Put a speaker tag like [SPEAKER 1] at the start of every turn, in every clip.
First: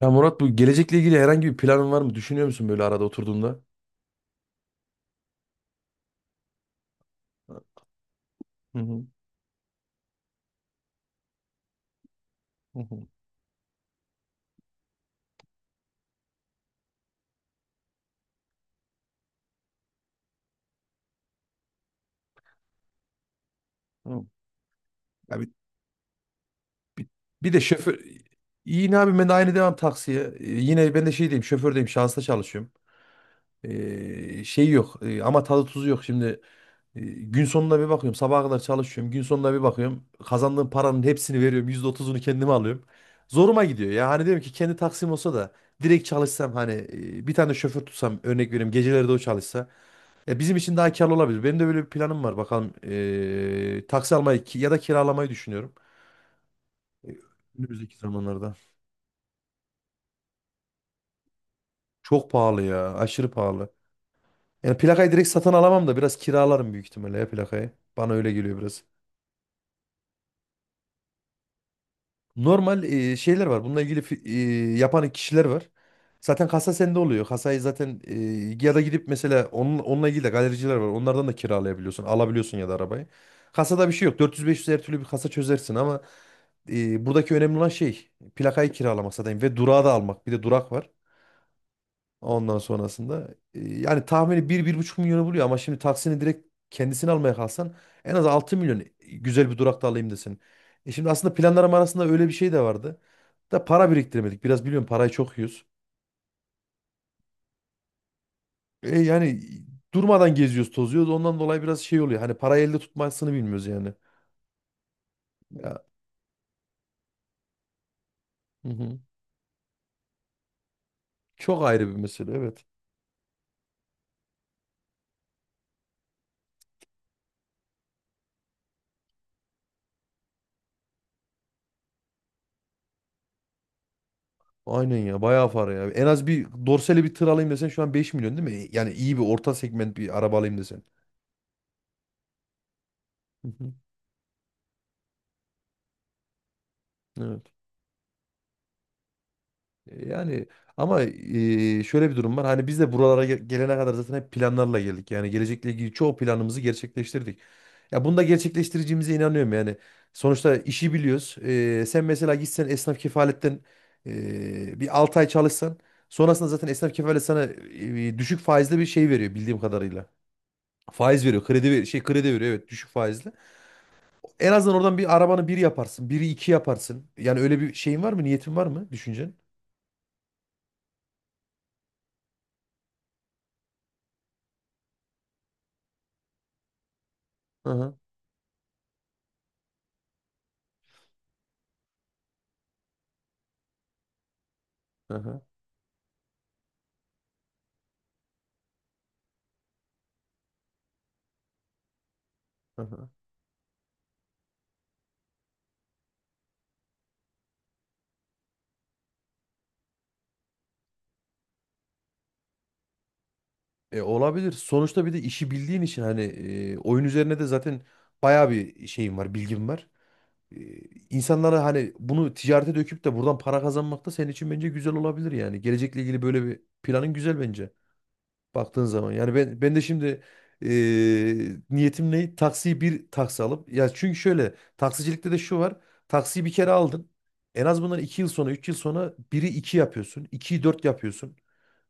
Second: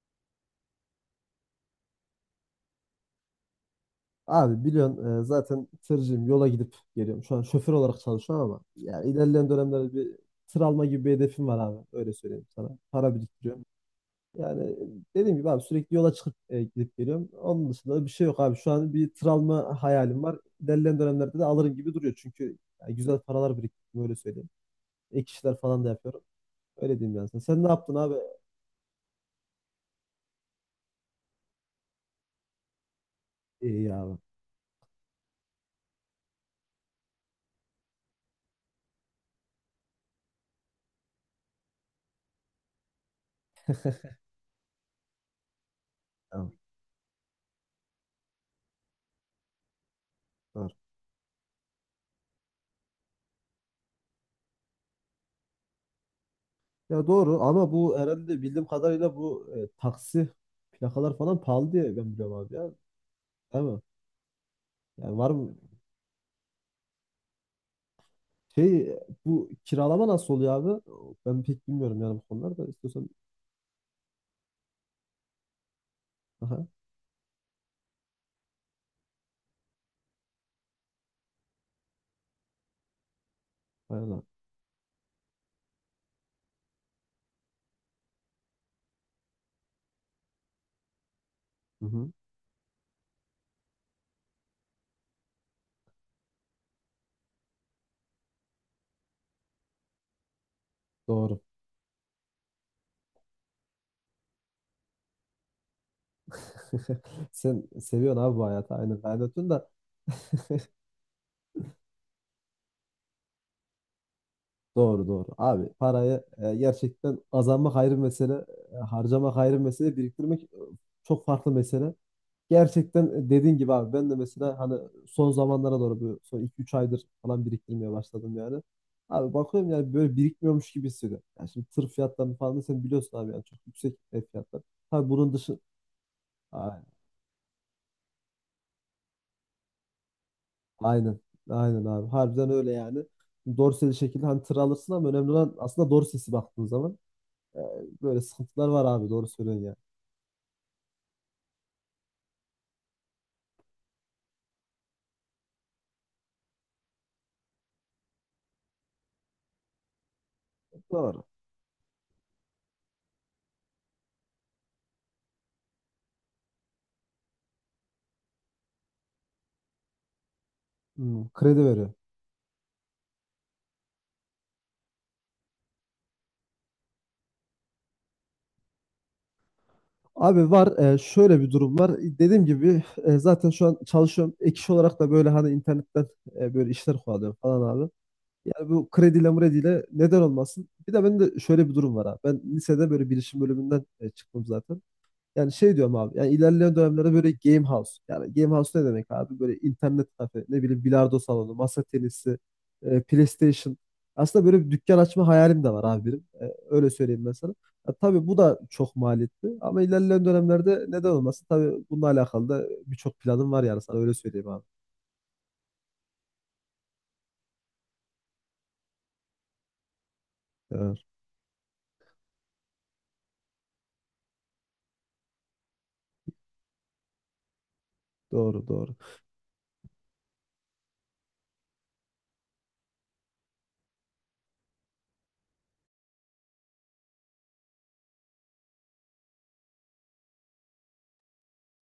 [SPEAKER 1] Ya Murat bu gelecekle ilgili herhangi bir planın var mı? Düşünüyor musun böyle arada oturduğunda?
[SPEAKER 2] Abi biliyorsun, zaten tırcıyım, yola gidip geliyorum. Şu an şoför olarak çalışıyorum ama
[SPEAKER 1] Hı hı,
[SPEAKER 2] yani ilerleyen dönemlerde bir tır alma gibi bir hedefim var abi. Öyle söyleyeyim sana.
[SPEAKER 1] hı hı,
[SPEAKER 2] Para biriktiriyorum. Yani dediğim gibi abi sürekli yola çıkıp gidip geliyorum. Onun dışında da bir şey yok abi. Şu an bir tır alma hayalim var. İlerleyen dönemlerde de alırım gibi duruyor. Çünkü yani güzel paralar biriktirdim, öyle
[SPEAKER 1] hı.
[SPEAKER 2] söyleyeyim. Ek
[SPEAKER 1] Ya
[SPEAKER 2] işler falan da yapıyorum. Öyle
[SPEAKER 1] bir,
[SPEAKER 2] diyeyim yani sana.
[SPEAKER 1] bir de
[SPEAKER 2] Sen ne yaptın
[SPEAKER 1] şoför...
[SPEAKER 2] abi?
[SPEAKER 1] Yine abi ben de aynı devam taksiye. Yine ben de şey diyeyim şofördeyim şansa çalışıyorum.
[SPEAKER 2] İyi ya abi.
[SPEAKER 1] Şey yok ama tadı tuzu yok şimdi. Gün sonuna bir bakıyorum sabaha kadar çalışıyorum. Gün sonuna bir bakıyorum kazandığım paranın hepsini veriyorum. %30'unu kendime alıyorum. Zoruma gidiyor ya hani diyorum ki kendi taksim olsa da direkt
[SPEAKER 2] Tamam.
[SPEAKER 1] çalışsam hani bir tane şoför tutsam örnek vereyim geceleri de o çalışsa. Bizim
[SPEAKER 2] Tamam.
[SPEAKER 1] için daha karlı olabilir. Benim de böyle bir planım var. Bakalım taksi almayı ya da kiralamayı düşünüyorum.
[SPEAKER 2] Ya
[SPEAKER 1] E,
[SPEAKER 2] doğru, ama
[SPEAKER 1] Önümüzdeki
[SPEAKER 2] bu herhalde
[SPEAKER 1] zamanlarda.
[SPEAKER 2] bildiğim kadarıyla bu taksi plakalar falan pahalı diye ben
[SPEAKER 1] Çok
[SPEAKER 2] biliyorum abi
[SPEAKER 1] pahalı
[SPEAKER 2] ya.
[SPEAKER 1] ya. Aşırı
[SPEAKER 2] Değil
[SPEAKER 1] pahalı.
[SPEAKER 2] mi?
[SPEAKER 1] Yani plakayı
[SPEAKER 2] Yani
[SPEAKER 1] direkt
[SPEAKER 2] var
[SPEAKER 1] satın
[SPEAKER 2] mı?
[SPEAKER 1] alamam da biraz kiralarım büyük ihtimalle ya plakayı. Bana öyle geliyor
[SPEAKER 2] Şey,
[SPEAKER 1] biraz.
[SPEAKER 2] bu kiralama nasıl oluyor abi? Ben pek bilmiyorum yani bu konuları da
[SPEAKER 1] Normal
[SPEAKER 2] istiyorsan.
[SPEAKER 1] şeyler var. Bununla ilgili yapan kişiler var. Zaten
[SPEAKER 2] Aha,
[SPEAKER 1] kasa sende oluyor. Kasayı zaten ya da gidip mesela onun, onunla ilgili de galericiler var. Onlardan da kiralayabiliyorsun, alabiliyorsun ya da arabayı. Kasada bir şey
[SPEAKER 2] aynen
[SPEAKER 1] yok.
[SPEAKER 2] abi.
[SPEAKER 1] 400-500 her türlü bir kasa çözersin, ama buradaki önemli olan şey plakayı kiralamak zaten ve durağı da almak. Bir de durak var.
[SPEAKER 2] Hı hı,
[SPEAKER 1] Ondan sonrasında yani tahmini bir bir buçuk milyonu buluyor, ama şimdi taksini direkt kendisini almaya kalsan en az 6 milyon güzel bir durakta alayım desin. Şimdi aslında
[SPEAKER 2] doğru.
[SPEAKER 1] planlarım arasında öyle bir şey de vardı. Da para biriktiremedik. Biraz biliyorum, parayı çok yiyoruz.
[SPEAKER 2] Sen seviyorsun abi bu hayatı.
[SPEAKER 1] E
[SPEAKER 2] Aynen
[SPEAKER 1] yani
[SPEAKER 2] kaynatıyorsun da.
[SPEAKER 1] durmadan geziyoruz, tozuyoruz. Ondan dolayı biraz şey oluyor. Hani parayı elde tutmasını bilmiyoruz yani.
[SPEAKER 2] Doğru doğru. Abi
[SPEAKER 1] Ya,
[SPEAKER 2] parayı gerçekten kazanmak ayrı bir mesele.
[SPEAKER 1] hı hı.
[SPEAKER 2] Harcamak ayrı bir mesele. Biriktirmek çok farklı
[SPEAKER 1] Çok ayrı
[SPEAKER 2] mesele.
[SPEAKER 1] bir mesele, evet.
[SPEAKER 2] Gerçekten, dediğin gibi abi, ben de mesela hani son zamanlara doğru, bu son iki üç aydır falan biriktirmeye başladım yani. Abi bakıyorum yani böyle birikmiyormuş gibi hissediyorum. Yani şimdi tır fiyatlarını falan da sen biliyorsun abi, yani çok yüksek ev fiyatları.
[SPEAKER 1] Aynen
[SPEAKER 2] Tabii
[SPEAKER 1] ya,
[SPEAKER 2] bunun
[SPEAKER 1] bayağı
[SPEAKER 2] dışı...
[SPEAKER 1] para ya. En az bir
[SPEAKER 2] A-
[SPEAKER 1] dorsali bir tır alayım desen şu an 5 milyon, değil mi? Yani iyi bir orta segment bir araba alayım desen.
[SPEAKER 2] aynen, aynen abi, harbiden öyle yani.
[SPEAKER 1] Hı hı.
[SPEAKER 2] Dorseli şekilde hani tır alırsın ama önemli olan aslında dorsesi, baktığın zaman
[SPEAKER 1] Evet.
[SPEAKER 2] e, böyle sıkıntılar var abi, doğru söylüyorsun yani.
[SPEAKER 1] Yani ama şöyle bir durum var. Hani biz de buralara gelene kadar zaten hep planlarla geldik. Yani gelecekle ilgili çoğu planımızı gerçekleştirdik. Ya bunu da gerçekleştireceğimize inanıyorum yani. Sonuçta işi
[SPEAKER 2] Doğru.
[SPEAKER 1] biliyoruz. Sen mesela gitsen esnaf kefaletten bir 6 ay çalışsan, sonrasında zaten esnaf kefalet sana düşük faizli bir şey veriyor bildiğim kadarıyla. Faiz
[SPEAKER 2] Hmm,
[SPEAKER 1] veriyor.
[SPEAKER 2] kredi
[SPEAKER 1] Kredi ver
[SPEAKER 2] veriyor.
[SPEAKER 1] şey kredi veriyor, evet, düşük faizli. En azından oradan bir arabanı bir yaparsın. Biri iki yaparsın. Yani öyle bir şeyin var mı? Niyetin var mı? Düşüncen?
[SPEAKER 2] Abi var, şöyle bir durum var. Dediğim gibi, zaten şu an çalışıyorum. Ek iş olarak da böyle hani internetten böyle işler kovalıyorum
[SPEAKER 1] Hı
[SPEAKER 2] falan abi.
[SPEAKER 1] hı.
[SPEAKER 2] Yani bu krediyle mrediyle neden olmasın? Bir de bende şöyle bir durum var abi. Ben lisede böyle bilişim bölümünden çıktım zaten.
[SPEAKER 1] Hı hı.
[SPEAKER 2] Yani şey diyorum abi. Yani ilerleyen dönemlerde böyle game house. Yani game house ne demek abi? Böyle internet kafe, ne bileyim, bilardo salonu, masa tenisi,
[SPEAKER 1] Hı hı.
[SPEAKER 2] PlayStation. Aslında böyle bir dükkan açma hayalim de var abi benim. Öyle söyleyeyim ben sana. Ya tabii bu da çok maliyetli ama ilerleyen dönemlerde neden olmasın? Tabii bununla alakalı da birçok planım var yani, sana
[SPEAKER 1] E,
[SPEAKER 2] öyle söyleyeyim
[SPEAKER 1] olabilir.
[SPEAKER 2] abi.
[SPEAKER 1] Sonuçta bir de işi bildiğin için hani oyun üzerine de zaten bayağı bir şeyim var, bilgim var. E,
[SPEAKER 2] Evet,
[SPEAKER 1] insanlara hani bunu ticarete döküp de buradan para kazanmak da senin için bence güzel olabilir yani. Gelecekle ilgili böyle bir planın güzel bence.
[SPEAKER 2] doğru
[SPEAKER 1] Baktığın
[SPEAKER 2] doğru.
[SPEAKER 1] zaman yani ben de şimdi e, niyetim ne? Taksiyi bir taksi alıp, ya çünkü şöyle taksicilikte de şu var. Taksiyi bir kere aldın. En az bundan 2 yıl sonra, 3 yıl sonra biri 2 yapıyorsun. 2'yi 4 yapıyorsun.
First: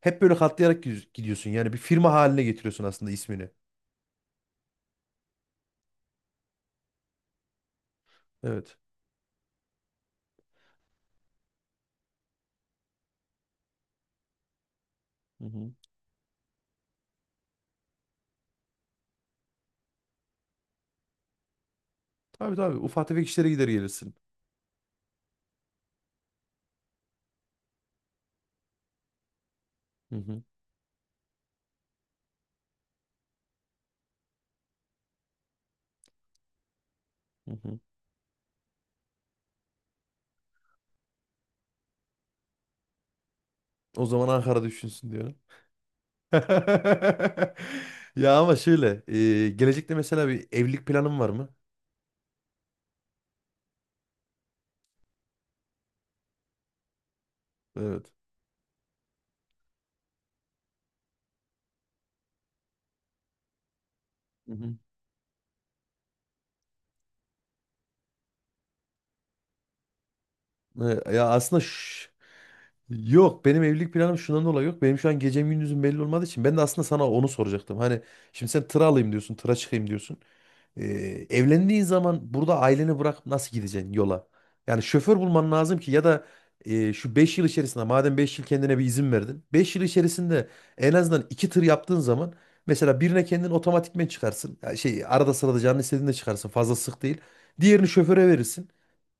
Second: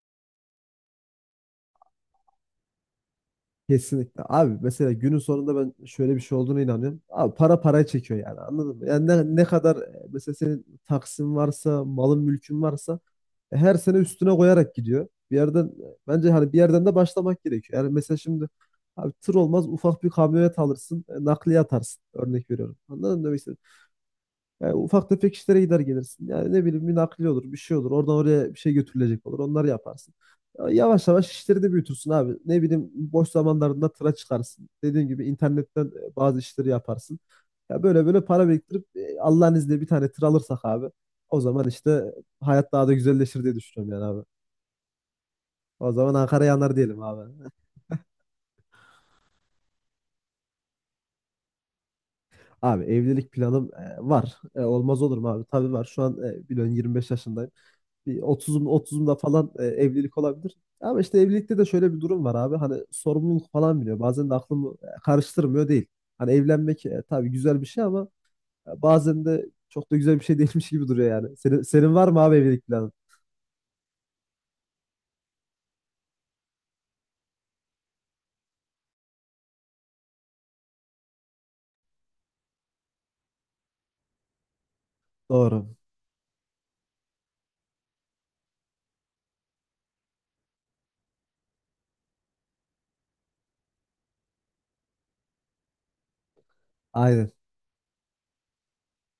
[SPEAKER 1] Hep böyle katlayarak gidiyorsun. Yani bir firma haline getiriyorsun aslında ismini.
[SPEAKER 2] Kesinlikle. Abi mesela günün sonunda ben şöyle bir şey olduğunu inanıyorum. Abi para parayı çekiyor yani,
[SPEAKER 1] Evet.
[SPEAKER 2] anladın mı? Yani ne, ne kadar mesela senin taksin varsa, malın mülkün varsa, her sene üstüne koyarak gidiyor. Bir
[SPEAKER 1] Hı
[SPEAKER 2] yerden,
[SPEAKER 1] hı.
[SPEAKER 2] bence hani bir yerden de başlamak gerekiyor. Yani mesela şimdi abi, tır olmaz, ufak bir kamyonet alırsın, nakliye atarsın. Örnek
[SPEAKER 1] Tabii, tabii,
[SPEAKER 2] veriyorum.
[SPEAKER 1] ufak
[SPEAKER 2] Anladın
[SPEAKER 1] tefek
[SPEAKER 2] mı?
[SPEAKER 1] işlere gider gelirsin.
[SPEAKER 2] Yani ufak tefek işlere gider gelirsin. Yani ne bileyim, bir nakliye olur, bir şey olur. Oradan oraya bir şey götürülecek olur. Onları yaparsın.
[SPEAKER 1] Hı hı.
[SPEAKER 2] Ya, yavaş yavaş işleri de büyütürsün abi. Ne bileyim, boş zamanlarında tıra çıkarsın. Dediğim gibi internetten bazı işleri yaparsın.
[SPEAKER 1] Hı hı.
[SPEAKER 2] Ya böyle böyle para biriktirip Allah'ın izniyle bir tane tır alırsak abi, o zaman işte hayat daha da güzelleşir diye düşünüyorum yani
[SPEAKER 1] O
[SPEAKER 2] abi.
[SPEAKER 1] zaman Ankara düşünsün diyorum.
[SPEAKER 2] O zaman Ankara yanar diyelim abi.
[SPEAKER 1] Ya ama şöyle gelecekte mesela bir evlilik planın var mı?
[SPEAKER 2] Abi evlilik planım var. Olmaz olur mu abi? Tabii var. Şu an, biliyorsun, 25 yaşındayım.
[SPEAKER 1] Evet.
[SPEAKER 2] Bir 30'umda falan evlilik olabilir. Ama işte evlilikte de şöyle bir durum var abi. Hani sorumluluk falan biliyor. Bazen de aklımı karıştırmıyor değil. Hani evlenmek, tabii güzel bir şey ama bazen de çok da güzel bir şey değilmiş gibi duruyor
[SPEAKER 1] Ya
[SPEAKER 2] yani.
[SPEAKER 1] aslında
[SPEAKER 2] Senin var mı abi evlilik planı?
[SPEAKER 1] yok, benim evlilik planım şundan dolayı yok. Benim şu an gecem gündüzüm belli olmadığı için ben de aslında sana onu soracaktım. Hani şimdi sen tıra alayım diyorsun, tıra çıkayım diyorsun. Ee, evlendiğin zaman burada aileni bırakıp nasıl gideceksin yola? Yani şoför bulman
[SPEAKER 2] Doğru.
[SPEAKER 1] lazım ki, ya da şu 5 yıl içerisinde, madem 5 yıl kendine bir izin verdin. 5 yıl içerisinde en azından 2 tır yaptığın zaman mesela birine kendin otomatikmen çıkarsın. Ya şey, arada sırada canın istediğinde çıkarsın, fazla sık değil.
[SPEAKER 2] Aynen.
[SPEAKER 1] Diğerini şoföre verirsin.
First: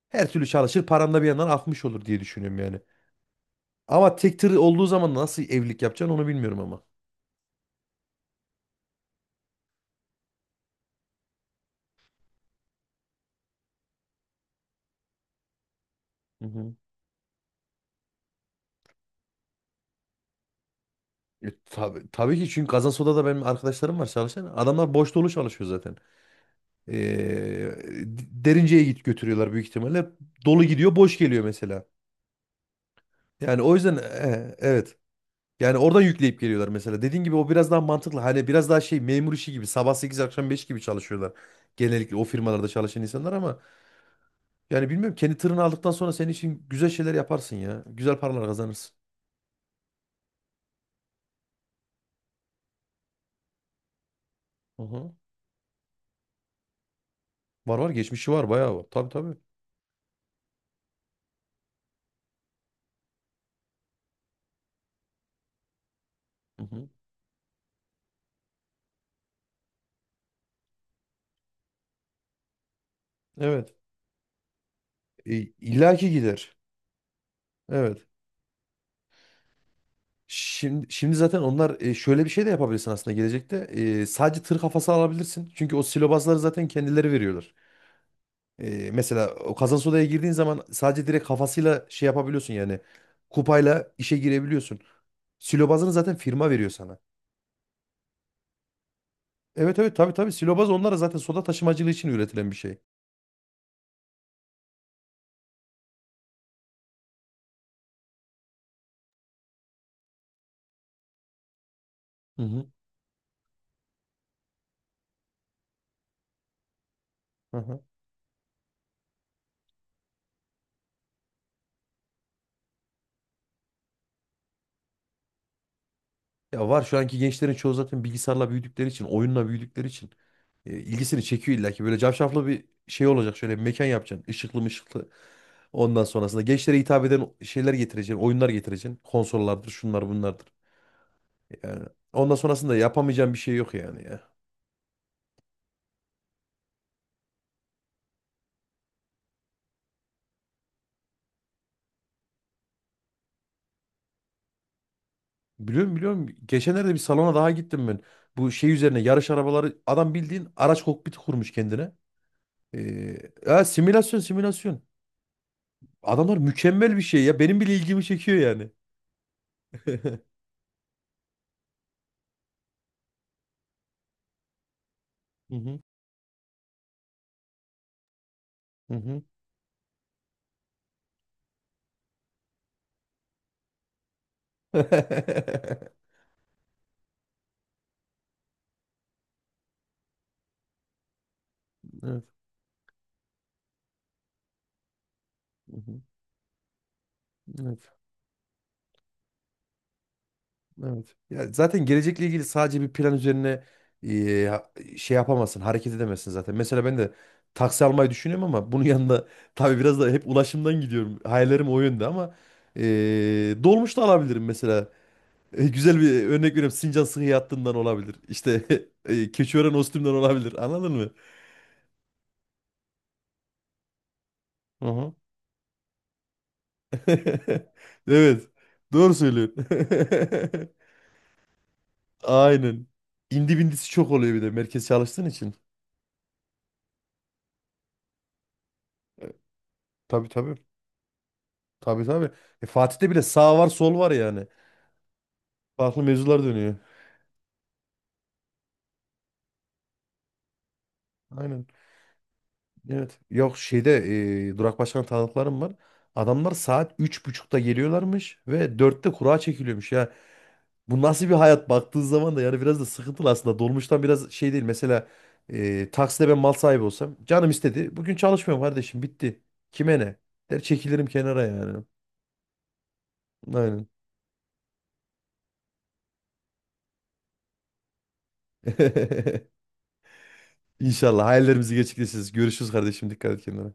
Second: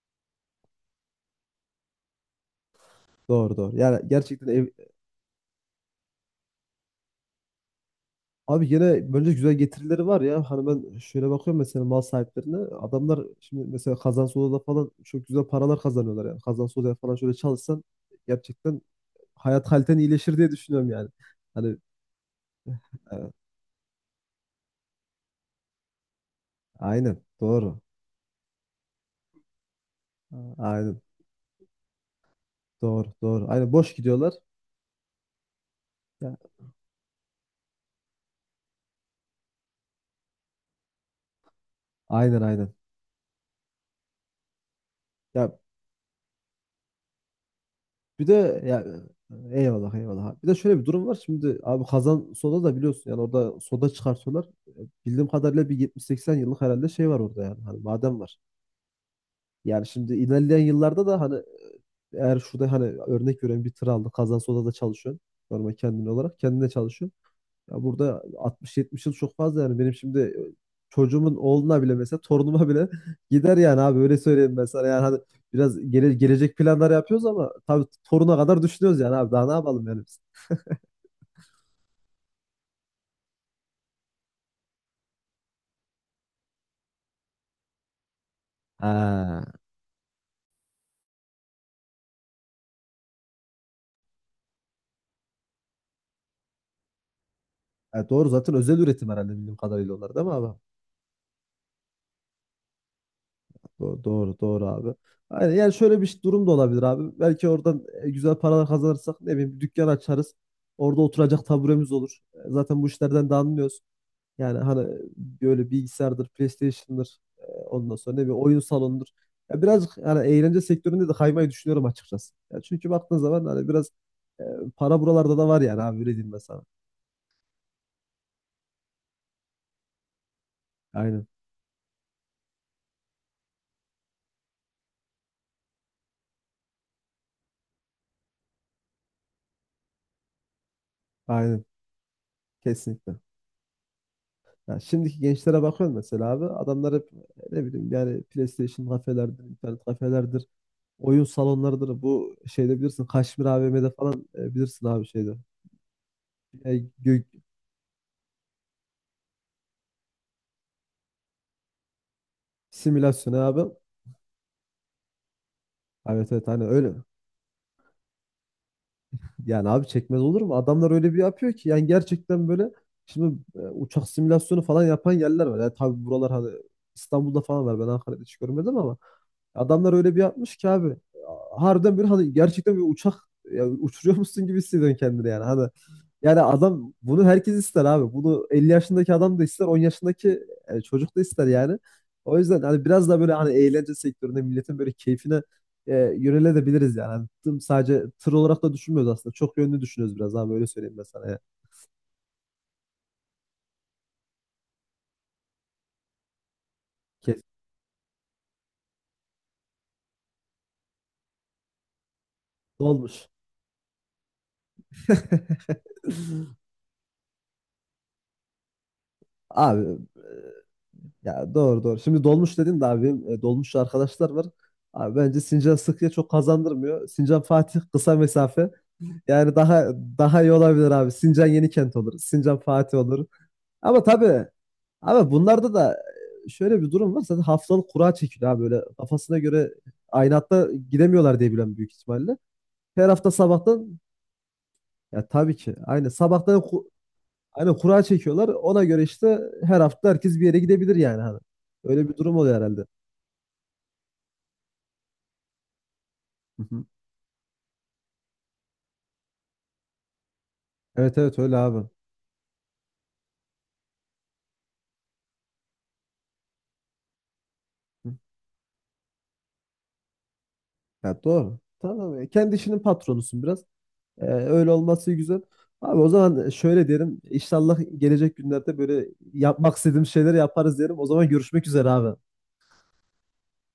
[SPEAKER 1] Her türlü çalışır, param da bir yandan akmış olur diye düşünüyorum yani.
[SPEAKER 2] Doğru doğru. Yani
[SPEAKER 1] Ama tek
[SPEAKER 2] gerçekten
[SPEAKER 1] tır
[SPEAKER 2] ev...
[SPEAKER 1] olduğu zaman nasıl evlilik yapacaksın onu bilmiyorum ama.
[SPEAKER 2] Abi yine böyle güzel getirileri var ya. Hani ben şöyle bakıyorum mesela mal sahiplerine. Adamlar şimdi mesela Kazancı Oda'da falan çok güzel paralar kazanıyorlar yani.
[SPEAKER 1] Hı hı.
[SPEAKER 2] Kazancı Oda'ya falan şöyle çalışsan gerçekten hayat haliten iyileşir diye düşünüyorum yani.
[SPEAKER 1] E,
[SPEAKER 2] Hani
[SPEAKER 1] tabii, tabii ki, çünkü Kazansoda'da
[SPEAKER 2] e,
[SPEAKER 1] benim arkadaşlarım var çalışan. Adamlar boş dolu çalışıyor zaten.
[SPEAKER 2] aynen
[SPEAKER 1] Ee,
[SPEAKER 2] doğru.
[SPEAKER 1] derince'ye git götürüyorlar büyük ihtimalle. Dolu gidiyor,
[SPEAKER 2] Aynen,
[SPEAKER 1] boş geliyor mesela.
[SPEAKER 2] doğru doğru.
[SPEAKER 1] Yani
[SPEAKER 2] Aynen,
[SPEAKER 1] o
[SPEAKER 2] boş
[SPEAKER 1] yüzden
[SPEAKER 2] gidiyorlar.
[SPEAKER 1] evet. Yani oradan
[SPEAKER 2] Ya,
[SPEAKER 1] yükleyip geliyorlar mesela. Dediğin gibi o biraz daha mantıklı. Hani biraz daha şey, memur işi gibi sabah 8 akşam 5 gibi çalışıyorlar. Genellikle o
[SPEAKER 2] aynen
[SPEAKER 1] firmalarda
[SPEAKER 2] aynen.
[SPEAKER 1] çalışan insanlar, ama yani bilmiyorum, kendi
[SPEAKER 2] Ya,
[SPEAKER 1] tırını aldıktan sonra senin için güzel şeyler yaparsın ya. Güzel
[SPEAKER 2] bir
[SPEAKER 1] paralar
[SPEAKER 2] de ya,
[SPEAKER 1] kazanırsın.
[SPEAKER 2] eyvallah eyvallah. Bir de şöyle bir durum var. Şimdi abi, Kazan Soda da biliyorsun, yani orada soda çıkartıyorlar.
[SPEAKER 1] Hı hı.
[SPEAKER 2] Bildiğim kadarıyla bir 70-80 yıllık herhalde şey var orada yani.
[SPEAKER 1] Var
[SPEAKER 2] Hani
[SPEAKER 1] var,
[SPEAKER 2] maden
[SPEAKER 1] geçmişi
[SPEAKER 2] var.
[SPEAKER 1] var, bayağı var. Tabii tabii.
[SPEAKER 2] Yani şimdi ilerleyen yıllarda da hani, eğer şurada hani örnek veriyorum bir tır aldı. Kazan Soda'da çalışıyorsun. Normal kendin olarak
[SPEAKER 1] Hı
[SPEAKER 2] kendine
[SPEAKER 1] hı.
[SPEAKER 2] çalışıyorsun. Ya burada 60-70 yıl çok fazla yani. Benim şimdi çocuğumun oğluna bile, mesela torunuma bile gider
[SPEAKER 1] Evet.
[SPEAKER 2] yani abi, öyle söyleyeyim ben sana. Yani hadi
[SPEAKER 1] E,
[SPEAKER 2] biraz
[SPEAKER 1] illa ki gider.
[SPEAKER 2] gelecek planlar yapıyoruz ama tabii
[SPEAKER 1] Evet.
[SPEAKER 2] toruna kadar düşünüyoruz yani abi, daha ne yapalım yani biz.
[SPEAKER 1] Şimdi, şimdi zaten onlar şöyle bir şey de yapabilirsin aslında gelecekte. Sadece tır kafası alabilirsin. Çünkü o silobazları zaten kendileri veriyorlar. Mesela
[SPEAKER 2] Ha.
[SPEAKER 1] o kazans odaya girdiğin zaman sadece direkt kafasıyla şey yapabiliyorsun yani. Kupayla işe girebiliyorsun. Silobazını zaten firma veriyor sana.
[SPEAKER 2] Evet, doğru, zaten özel üretim herhalde bildiğim
[SPEAKER 1] Evet,
[SPEAKER 2] kadarıyla
[SPEAKER 1] evet, tabii,
[SPEAKER 2] onlar, değil
[SPEAKER 1] tabii,
[SPEAKER 2] mi abi?
[SPEAKER 1] silobaz onlara zaten soda taşımacılığı için üretilen bir şey.
[SPEAKER 2] Doğru doğru, doğru abi. Aynen, yani şöyle bir durum da olabilir abi. Belki oradan güzel paralar kazanırsak, ne bileyim, bir dükkan açarız. Orada oturacak taburemiz olur.
[SPEAKER 1] Hı hı.
[SPEAKER 2] Zaten bu işlerden de anlıyoruz. Yani hani böyle bilgisayardır, PlayStation'dır,
[SPEAKER 1] Hı hı.
[SPEAKER 2] ondan sonra ne bileyim oyun salonudur. Ya birazcık yani eğlence sektöründe de kaymayı düşünüyorum açıkçası. Ya çünkü baktığın zaman hani biraz e, para buralarda da var yani abi, öyle diyeyim ben sana.
[SPEAKER 1] Ya var, şu anki gençlerin çoğu zaten bilgisayarla büyüdükleri için, oyunla büyüdükleri için ilgisini
[SPEAKER 2] Aynen.
[SPEAKER 1] çekiyor illa ki. Böyle cafcaflı bir şey olacak. Şöyle bir mekan yapacaksın. Işıklı mışıklı. Ondan sonrasında gençlere hitap eden şeyler getireceksin. Oyunlar getireceksin. Konsollardır, şunlar bunlardır.
[SPEAKER 2] Aynen.
[SPEAKER 1] Yani ondan sonrasında
[SPEAKER 2] Kesinlikle.
[SPEAKER 1] yapamayacağım bir şey yok yani ya.
[SPEAKER 2] Ya şimdiki gençlere bakıyorum mesela abi. Adamlar hep, ne bileyim, yani PlayStation kafelerdir, internet kafelerdir, oyun salonlarıdır. Bu şeyde bilirsin Kaşmir AVM'de falan, bilirsin abi şeyde.
[SPEAKER 1] Biliyorum, biliyorum.
[SPEAKER 2] E,
[SPEAKER 1] Geçenlerde bir
[SPEAKER 2] gö-
[SPEAKER 1] salona daha gittim ben. Bu şey üzerine yarış arabaları, adam bildiğin araç kokpiti kurmuş kendine. Ee,
[SPEAKER 2] simülasyon abi.
[SPEAKER 1] Ya simülasyon, simülasyon.
[SPEAKER 2] Evet
[SPEAKER 1] Adamlar
[SPEAKER 2] evet, hani öyle.
[SPEAKER 1] mükemmel bir şey ya. Benim bile ilgimi çekiyor yani.
[SPEAKER 2] Yani abi,
[SPEAKER 1] Hı
[SPEAKER 2] çekmez olur mu? Adamlar öyle bir yapıyor ki yani, gerçekten böyle şimdi uçak simülasyonu falan yapan yerler var. Yani
[SPEAKER 1] hı.
[SPEAKER 2] tabii buralar hani İstanbul'da falan var. Ben Ankara'da hiç görmedim
[SPEAKER 1] Hı
[SPEAKER 2] ama
[SPEAKER 1] hı.
[SPEAKER 2] adamlar öyle bir yapmış ki abi. Harbiden bir hani gerçekten bir uçak, ya uçuruyor musun gibi hissediyorsun kendini yani. Hani yani, adam, bunu herkes ister abi. Bunu 50 yaşındaki adam da ister, 10 yaşındaki çocuk da ister yani.
[SPEAKER 1] Evet.
[SPEAKER 2] O yüzden hani biraz da böyle hani eğlence sektöründe milletin böyle keyfine
[SPEAKER 1] Hı hı.
[SPEAKER 2] yönelebiliriz yani. Hani
[SPEAKER 1] Evet.
[SPEAKER 2] sadece tır olarak da düşünmüyoruz aslında. Çok yönlü düşünüyoruz biraz abi, öyle söyleyeyim ben
[SPEAKER 1] Evet.
[SPEAKER 2] sana. Yani.
[SPEAKER 1] Ya zaten gelecekle ilgili sadece bir plan üzerine şey yapamazsın, hareket edemezsin zaten. Mesela ben de
[SPEAKER 2] Kes.
[SPEAKER 1] taksi almayı düşünüyorum, ama bunun yanında tabii biraz da hep ulaşımdan gidiyorum. Hayallerim o yönde, ama e,
[SPEAKER 2] Dolmuş.
[SPEAKER 1] dolmuş da alabilirim mesela. E, güzel bir örnek veriyorum. Sincan Sıhhiye Hattı'ndan olabilir. İşte Keçiören
[SPEAKER 2] Abi
[SPEAKER 1] Ostüm'den
[SPEAKER 2] e,
[SPEAKER 1] olabilir. Anladın mı?
[SPEAKER 2] ya doğru doğru. Şimdi dolmuş dedin de abi, benim dolmuşçu arkadaşlar var.
[SPEAKER 1] Hı hı.
[SPEAKER 2] Abi bence Sincan Sıkıya çok kazandırmıyor. Sincan Fatih kısa
[SPEAKER 1] Evet.
[SPEAKER 2] mesafe.
[SPEAKER 1] Doğru
[SPEAKER 2] Yani
[SPEAKER 1] söylüyorsun.
[SPEAKER 2] daha, daha iyi olabilir abi. Sincan Yenikent olur. Sincan
[SPEAKER 1] Aynen.
[SPEAKER 2] Fatih olur.
[SPEAKER 1] İndi bindisi
[SPEAKER 2] Ama
[SPEAKER 1] çok oluyor, bir
[SPEAKER 2] tabii
[SPEAKER 1] de merkez çalıştığın
[SPEAKER 2] abi
[SPEAKER 1] için.
[SPEAKER 2] bunlarda da şöyle bir durum var. Zaten haftalık kura çekiliyor abi, böyle
[SPEAKER 1] E,
[SPEAKER 2] kafasına göre
[SPEAKER 1] Tabii,
[SPEAKER 2] aynı
[SPEAKER 1] tabii.
[SPEAKER 2] hatta gidemiyorlar diye biliyorum, büyük
[SPEAKER 1] Tabii, tabii.
[SPEAKER 2] ihtimalle. Her
[SPEAKER 1] Fatih'te bile
[SPEAKER 2] hafta
[SPEAKER 1] sağ var sol
[SPEAKER 2] sabahtan,
[SPEAKER 1] var yani.
[SPEAKER 2] ya tabii ki
[SPEAKER 1] Farklı
[SPEAKER 2] aynı
[SPEAKER 1] mevzular
[SPEAKER 2] sabahtan
[SPEAKER 1] dönüyor.
[SPEAKER 2] aynı kura çekiyorlar. Ona göre işte her hafta herkes bir yere gidebilir yani hani.
[SPEAKER 1] Aynen.
[SPEAKER 2] Öyle bir durum oluyor herhalde.
[SPEAKER 1] Evet. Yok, şeyde Durak Başkan tanıklarım var. Adamlar
[SPEAKER 2] Hı hı.
[SPEAKER 1] saat 3.30'da geliyorlarmış ve 4'te kura çekiliyormuş ya. Bu
[SPEAKER 2] Evet
[SPEAKER 1] nasıl bir
[SPEAKER 2] evet, öyle
[SPEAKER 1] hayat,
[SPEAKER 2] abi.
[SPEAKER 1] baktığın zaman da yani biraz da sıkıntılı aslında. Dolmuştan biraz şey değil. Mesela Taksim'de ben mal sahibi olsam canım istedi. Bugün
[SPEAKER 2] Hı.
[SPEAKER 1] çalışmıyorum kardeşim, bitti. Kime ne? Der, çekilirim
[SPEAKER 2] Ya
[SPEAKER 1] kenara
[SPEAKER 2] doğru.
[SPEAKER 1] yani.
[SPEAKER 2] Tamam ya. Kendi işinin patronusun biraz.
[SPEAKER 1] Aynen.
[SPEAKER 2] Öyle olması güzel. Abi o zaman şöyle derim. İnşallah gelecek günlerde böyle yapmak istediğim şeyleri yaparız derim. O
[SPEAKER 1] İnşallah
[SPEAKER 2] zaman görüşmek
[SPEAKER 1] hayallerimizi
[SPEAKER 2] üzere abi.
[SPEAKER 1] gerçekleştiririz. Görüşürüz kardeşim. Dikkat et kendine.